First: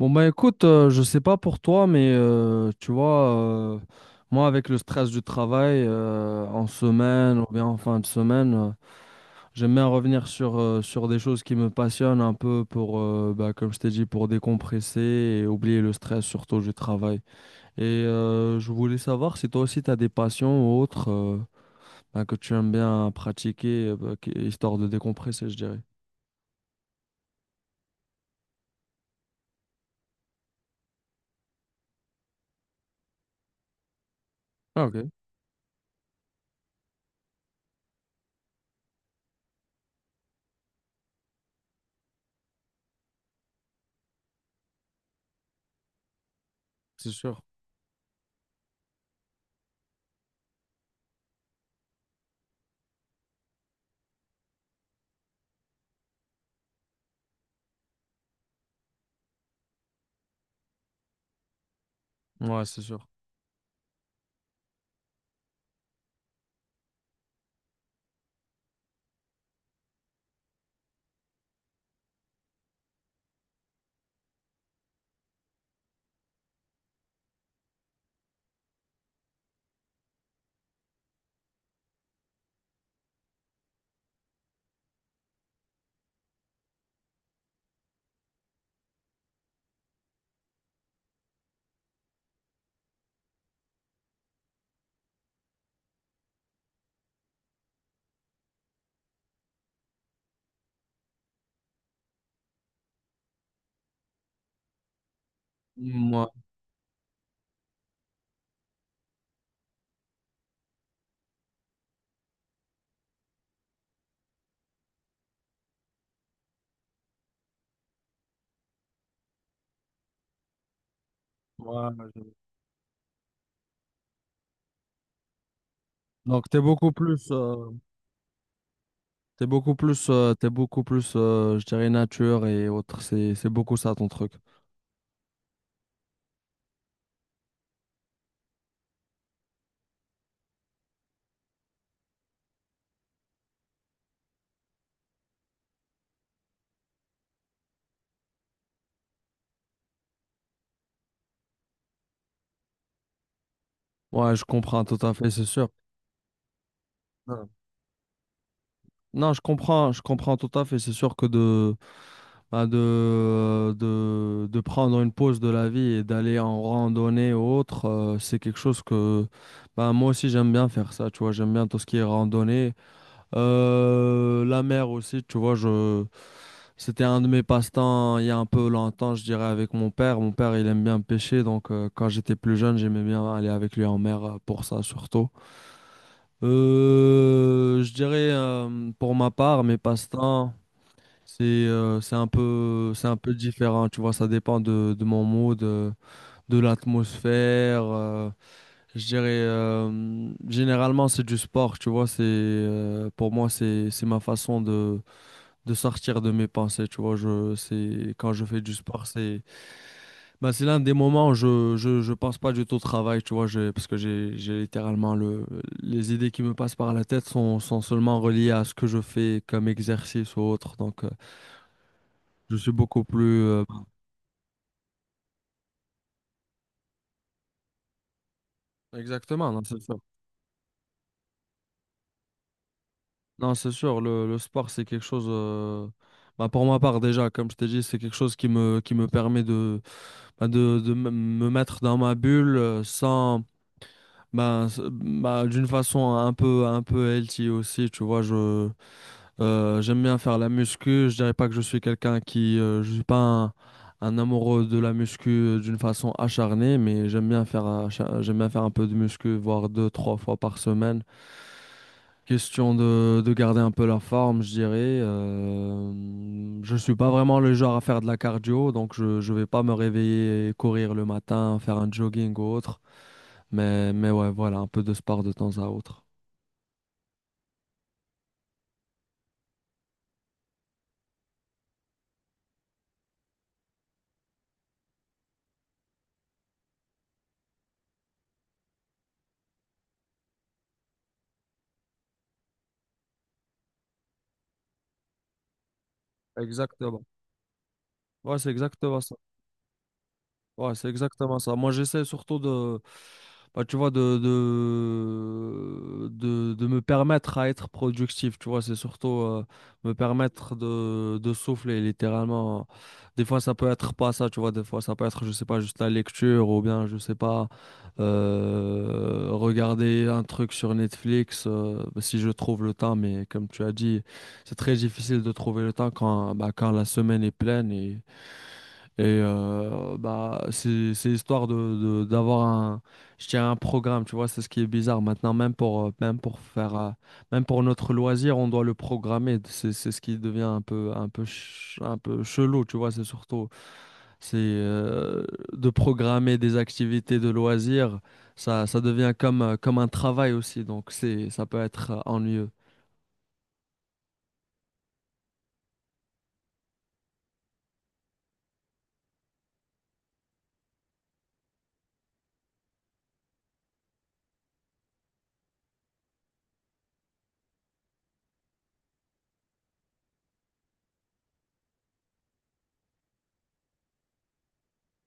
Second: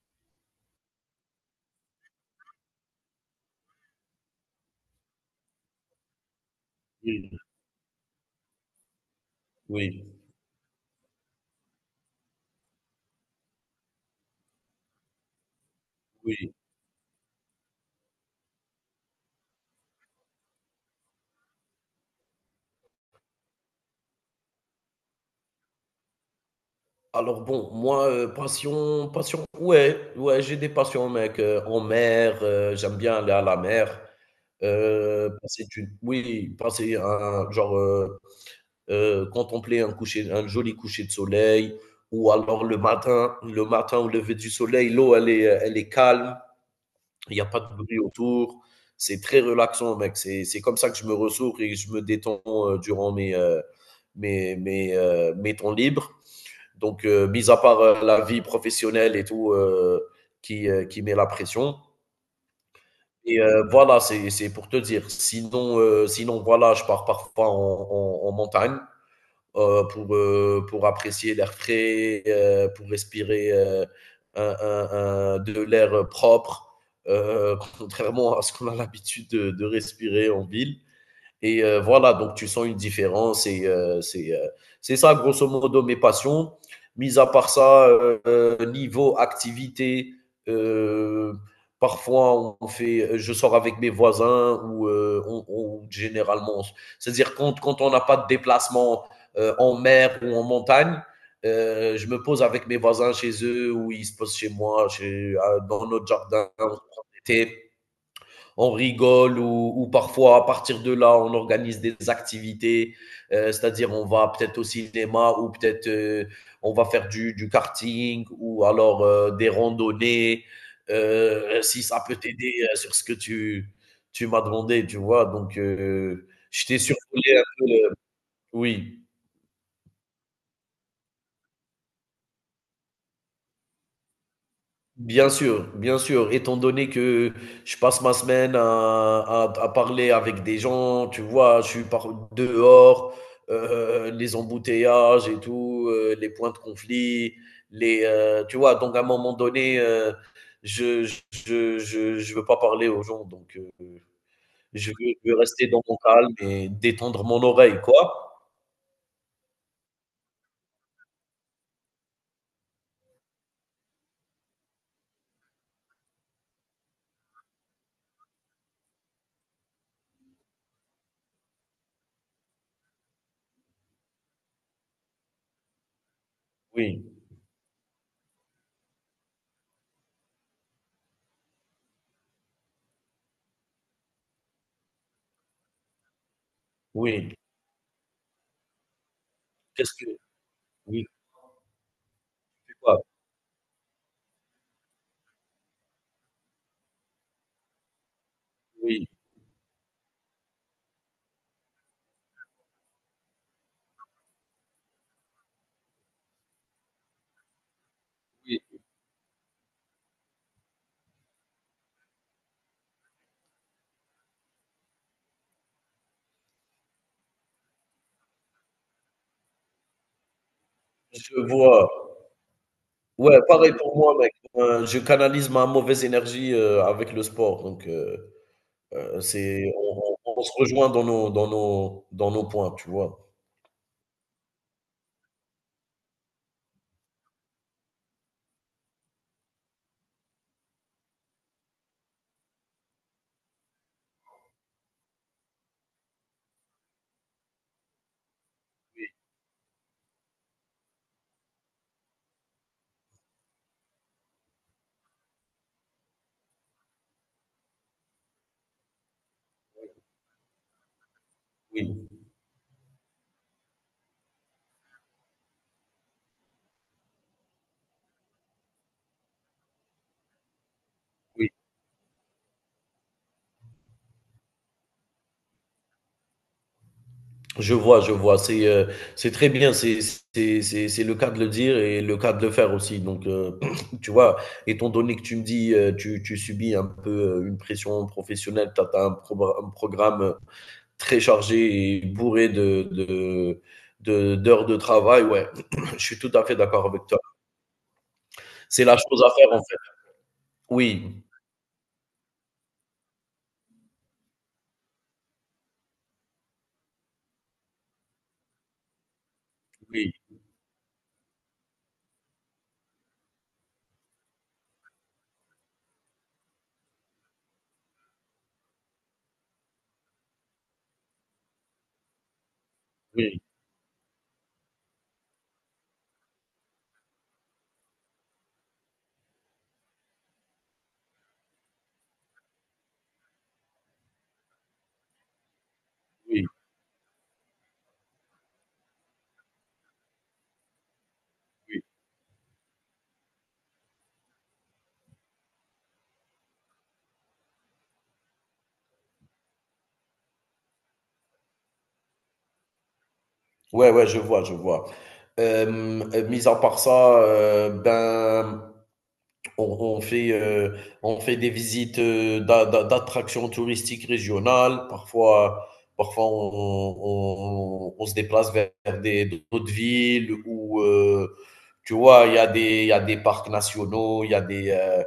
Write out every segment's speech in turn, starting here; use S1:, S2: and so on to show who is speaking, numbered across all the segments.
S1: Bon, bah écoute, je sais pas pour toi, mais tu vois, euh, moi avec le stress du travail en
S2: Oui,
S1: semaine ou bien en fin de semaine, j'aime bien
S2: oui,
S1: revenir sur, sur des choses qui me passionnent un peu pour, bah, comme je t'ai dit, pour décompresser et oublier le stress
S2: oui.
S1: surtout du travail. Et je voulais savoir si toi aussi tu as des passions ou autres bah, que tu aimes bien pratiquer, bah, histoire de décompresser, je dirais.
S2: Alors bon, moi, passion, ouais, ouais, j'ai des passions mec, en mer. J'aime bien aller à la mer.
S1: Ah, ok,
S2: Passer du oui, passer un genre, contempler un coucher un joli coucher de soleil ou alors le matin au lever du soleil, l'eau elle est calme,
S1: c'est
S2: il
S1: sûr.
S2: y a pas de bruit autour. C'est très relaxant mec, c'est comme ça que je me ressource et que je me détends, durant mes temps libres. Donc, mis à part la vie professionnelle et tout, qui met la pression.
S1: Ouais, c'est sûr.
S2: Et voilà, c'est pour te dire. Sinon, sinon voilà, je pars parfois en montagne pour apprécier l'air frais, pour respirer un, un, de l'air propre, contrairement à ce qu'on a l'habitude de respirer en ville. Et voilà, donc tu sens une différence. Et c'est ça, grosso modo, mes passions. Mis à part ça, niveau activité, euh, parfois on fait, je sors avec mes voisins ou généralement, c'est-à-dire quand on n'a pas de déplacement en mer ou en montagne, je me pose avec mes voisins chez eux ou ils se posent chez moi, chez, dans notre
S1: Moi,
S2: jardin, on se prend des on rigole ou parfois à partir de là, on organise des activités, c'est-à-dire on va peut-être au cinéma ou peut-être on va faire du karting ou alors des randonnées, si
S1: ouais,
S2: ça peut t'aider sur ce que tu m'as demandé, tu vois. Donc,
S1: donc, t'es
S2: je t'ai
S1: beaucoup plus,
S2: survolé un peu, le- oui.
S1: t'es beaucoup plus, je dirais, nature et autres. C'est beaucoup ça ton truc.
S2: Bien sûr, étant donné que je passe ma semaine à parler avec des gens, tu vois, je suis par dehors, les embouteillages et tout, les points de conflit, tu vois, donc à un moment donné, je, je, je veux pas parler aux gens, donc
S1: Ouais, je comprends tout à fait,
S2: je veux
S1: c'est sûr.
S2: rester dans mon calme et détendre mon
S1: Ouais.
S2: oreille, quoi.
S1: Non, je comprends tout à fait. C'est sûr que de, bah, de, de prendre une pause de la vie et d'aller en randonnée ou autre, c'est quelque chose que, bah, moi aussi j'aime bien faire ça. Tu vois, j'aime bien tout ce qui est randonnée. La mer aussi, tu vois, je...
S2: Oui,
S1: c'était un de mes passe-temps il y a un peu longtemps, je dirais, avec mon père. Mon père, il aime bien pêcher, donc quand j'étais plus jeune, j'aimais bien aller avec lui en mer pour ça surtout.
S2: oui.
S1: Je dirais, pour ma part, mes
S2: Qu'est-ce que,
S1: passe-temps,
S2: oui,
S1: c'est
S2: tu vois,
S1: c'est un peu différent, tu vois, ça dépend de mon mood, de l'atmosphère. Je
S2: oui,
S1: dirais, généralement, c'est du sport, tu vois, c'est, pour moi, c'est ma façon de sortir de mes pensées, tu vois, je c'est quand je
S2: oui,
S1: fais du sport, c'est ben, c'est l'un des moments où je pense pas du tout au travail, tu vois, parce que j'ai littéralement le les idées qui me passent par la tête sont seulement reliées à ce que je fais comme exercice ou autre. Donc
S2: je vois.
S1: je suis beaucoup
S2: Ouais,
S1: plus
S2: pareil pour moi, mec. Je canalise ma mauvaise énergie, avec le sport, donc
S1: exactement, non,
S2: c'est
S1: c'est sûr.
S2: on on se rejoint dans nos dans nos dans nos points, tu vois?
S1: Non, c'est sûr, le sport c'est quelque chose ben, pour ma part déjà, comme je t'ai dit, c'est quelque chose qui me permet de ben, de me mettre dans ma bulle sans ben, ben, d'une façon un peu healthy aussi, tu vois, je j'aime bien faire la muscu, je dirais pas que je suis quelqu'un qui je suis pas un, un amoureux de la muscu d'une façon acharnée, mais j'aime bien faire j'aime bien faire un peu de muscu, voire deux, trois fois par semaine.
S2: Oui,
S1: Question de garder un peu la forme, je dirais. Je suis pas vraiment le genre à faire de la cardio, donc je vais pas me réveiller et courir le
S2: oui.
S1: matin, faire un jogging ou autre, mais ouais, voilà, un peu de sport de temps à autre.
S2: Je vois, je vois. C'est très bien, c'est c'est le cas de le dire et le cas de le faire aussi, donc tu vois? Étant donné que tu me dis, tu subis un peu, une pression professionnelle, tu as un progra un programme très chargé et bourré d'heures de travail, ouais, je suis tout à fait d'accord avec
S1: Exactement.
S2: toi.
S1: Ouais, c'est
S2: C'est la
S1: exactement ça.
S2: chose à faire en fait.
S1: Ouais, c'est
S2: Oui,
S1: exactement ça. Moi, j'essaie surtout de, bah, tu vois, de me permettre à être productif. Tu vois, c'est surtout me
S2: oui,
S1: permettre de souffler, littéralement. Des fois, ça peut être pas ça, tu vois. Des fois, ça peut être, je sais pas, juste la lecture ou bien, je sais pas, regarder un truc sur Netflix si je trouve le temps. Mais
S2: oui,
S1: comme tu as dit, c'est très difficile de trouver le temps quand, bah, quand la semaine est pleine et. Et bah, c'est histoire de, d'avoir un, je dirais un programme, tu vois, c'est ce qui est bizarre. Maintenant, même pour,
S2: oui,
S1: même pour notre loisir, on doit le programmer. C'est ce qui devient
S2: oui.
S1: un peu chelou, tu vois, c'est surtout, c'est de programmer des activités de loisirs, ça devient comme, comme un travail aussi, donc c'est, ça peut être ennuyeux.
S2: Ouais, ouais, je vois, je vois. Hem, mis à part ça, ben on on fait, euh, on fait des visites d'attractions touristiques régionales. Parfois, parfois on, on se déplace vers des, d'autres villes où, tu vois, il y a des, il y a des parcs nationaux, il y a des...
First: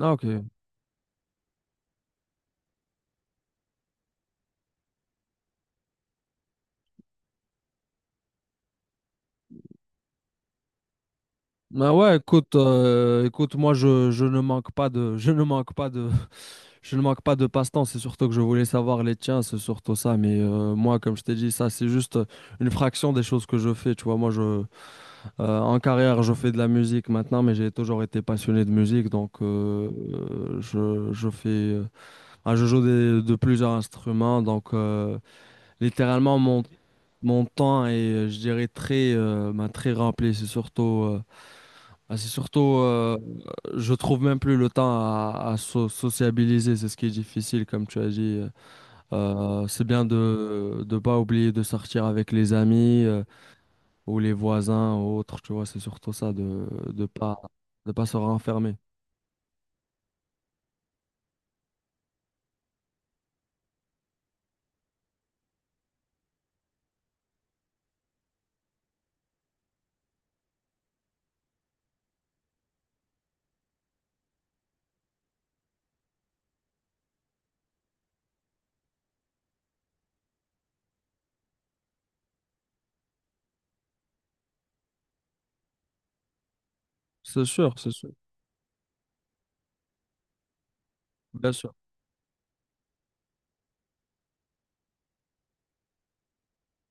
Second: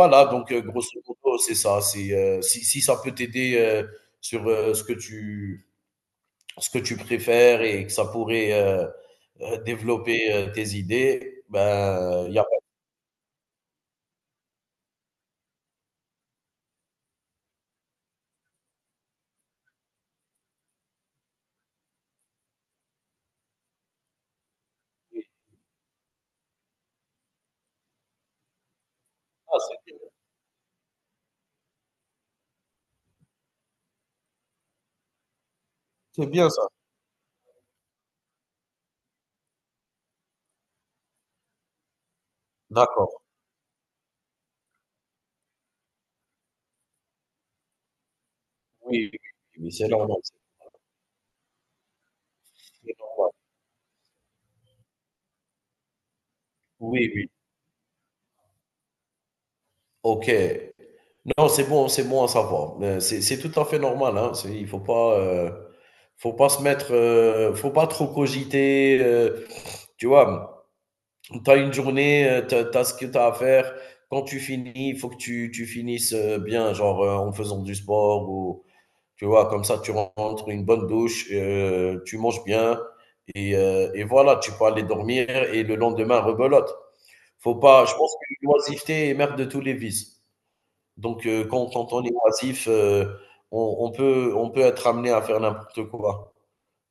S1: Ah, ok.
S2: donc grosso modo, c'est ça. C'est, si ça peut t'aider sur ce que tu préfères et que ça pourrait développer tes idées,
S1: Bah ouais,
S2: ben, il y a pas
S1: écoute, écoute, je ne manque pas de passe-temps, c'est surtout que je voulais savoir les tiens, c'est surtout ça. Mais moi, comme je t'ai dit, ça, c'est juste une fraction des choses que je fais. Tu vois, moi, je,
S2: de-
S1: en carrière, je fais de la musique maintenant, mais j'ai toujours été passionné de musique. Donc,
S2: Ah,
S1: je fais, ah, je joue de plusieurs instruments. Donc,
S2: c'est
S1: littéralement,
S2: bien
S1: mon,
S2: ça.
S1: mon temps est, je dirais, très, ben, très rempli. C'est surtout ah, c'est surtout,
S2: D'accord.
S1: je trouve même plus le temps à sociabiliser, c'est ce qui est difficile, comme tu as dit.
S2: Oui, oui, oui,
S1: C'est
S2: c'est
S1: bien
S2: normal,
S1: de ne pas oublier de sortir avec les
S2: c'est très
S1: amis
S2: normal.
S1: ou les voisins ou autres, tu vois, c'est surtout ça, de
S2: Oui, oui.
S1: pas, de pas se renfermer.
S2: OK. Non, c'est bon à savoir. C'est tout à fait normal, hein. C'est il faut pas se mettre, faut pas trop cogiter, tu vois? Tu as une journée, tu as ce que tu as à faire. Quand tu finis, il faut que tu finisses, bien, genre, en faisant du sport ou tu vois? Comme ça, tu rentres, une bonne douche, tu manges bien et voilà, tu peux aller dormir et le lendemain rebelote. Faut pas,
S1: C'est
S2: je
S1: sûr,
S2: pense que l'oisiveté est mère de tous les vices. Donc
S1: bien
S2: quand
S1: sûr.
S2: quand on est oisif, on on peut être amené à faire n'importe quoi,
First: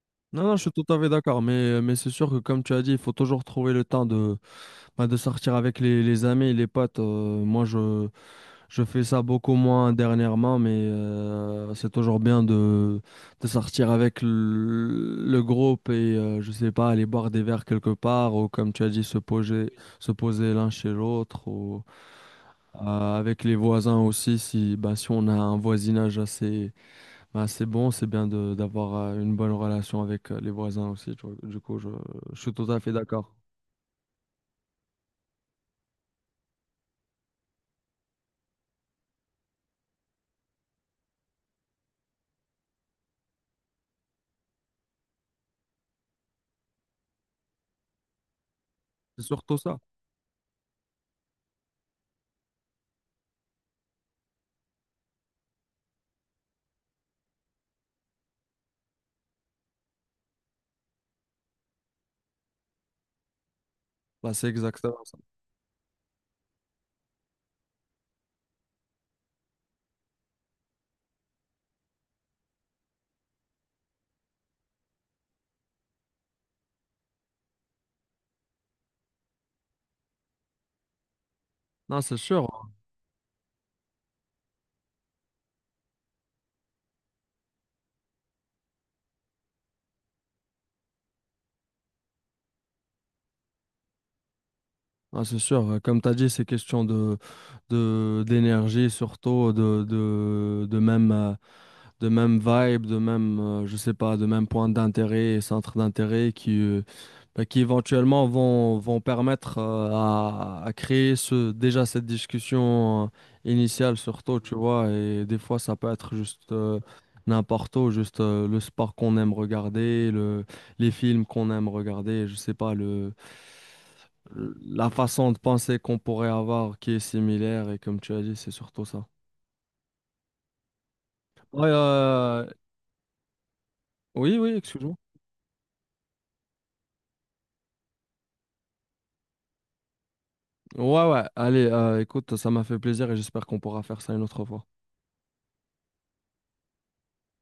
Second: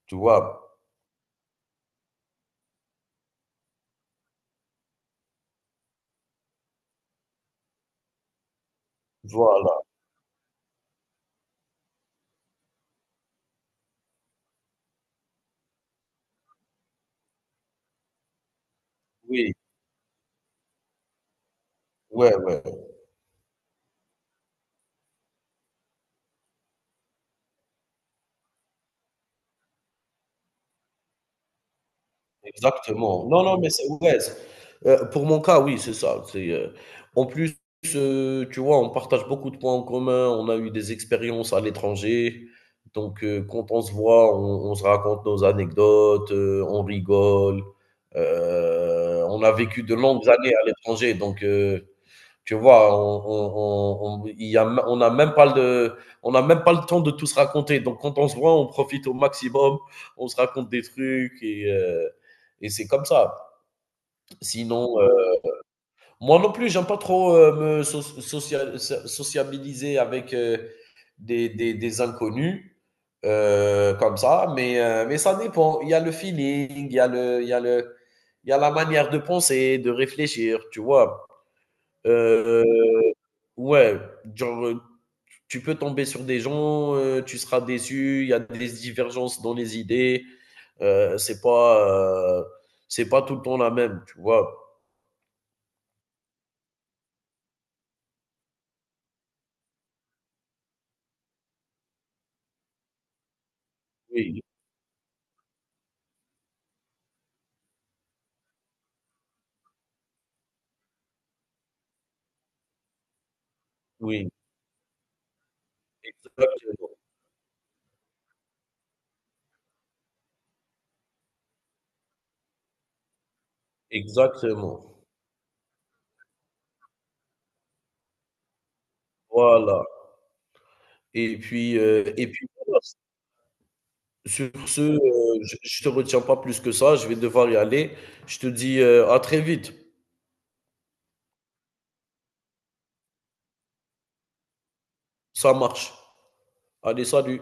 S2: tu
S1: Non, non, je suis
S2: vois?
S1: tout à fait d'accord, mais c'est sûr que comme tu as dit, il faut toujours trouver le temps de bah, de sortir avec les amis et les potes, moi je, je fais ça beaucoup
S2: Voilà,
S1: moins dernièrement, mais c'est toujours bien de sortir avec le groupe et je sais pas, aller boire des verres quelque part ou comme tu as dit,
S2: oui,
S1: se poser l'un chez l'autre ou
S2: ouais, ouais.
S1: avec les voisins aussi. Si, bah, si on a un voisinage assez, bah, assez bon, c'est bien de, d'avoir une bonne relation avec les voisins aussi. Tu vois. Du coup, je suis tout à fait
S2: Exactement.
S1: d'accord.
S2: Non, non, mais c'est ouais, c'est- pour mon cas, oui, c'est ça. C'est, en plus, tu vois, on partage beaucoup de points en commun, on a eu des expériences à l'étranger. Donc, quand on se voit, on se raconte nos anecdotes, on rigole.
S1: C'est
S2: On a
S1: surtout ça.
S2: vécu de longues années à l'étranger, donc, tu vois, on n'a on a même pas on a même pas le temps de tout se raconter. Donc, quand on se voit, on profite au maximum, on se raconte des trucs et c'est comme ça.
S1: Bah, c'est
S2: Sinon,
S1: exactement ça.
S2: moi non plus, j'aime pas trop me so social sociabiliser avec des inconnus comme ça, mais ça dépend. Il y a le feeling, il y a la manière de penser, de réfléchir, tu vois.
S1: Non, c'est sûr,
S2: Euh,
S1: hein.
S2: Ouais, genre, tu peux tomber sur des gens, tu seras déçu, il y a des divergences dans les idées, heu, c'est pas, heu, c'est pas tout le temps la même, tu vois?
S1: Non, c'est sûr, ouais. Comme tu as dit, c'est question de, d'énergie, surtout de même, de même vibe, de même, je sais pas, de
S2: Oui,
S1: même point d'intérêt, centre d'intérêt qui, bah, qui éventuellement vont permettre à créer ce, déjà cette discussion initiale
S2: oui,
S1: surtout, tu vois, et des fois ça peut être juste
S2: exactement,
S1: n'importe où, juste le sport qu'on aime regarder, le, les films qu'on aime regarder, je sais pas, le, la
S2: exactement,
S1: façon de penser qu'on pourrait avoir qui est similaire, et comme tu as dit, c'est surtout ça.
S2: voilà
S1: Ouais,
S2: et puis voilà,
S1: oui,
S2: sur
S1: oui,
S2: ce,
S1: excuse-moi.
S2: je te retiens pas plus que ça, je vais devoir y aller. Je te dis, à très vite.
S1: Ouais, ouais, allez, écoute, ça m'a fait plaisir et j'espère qu'on pourra faire ça une autre fois.
S2: Ça marche. Allez, salut.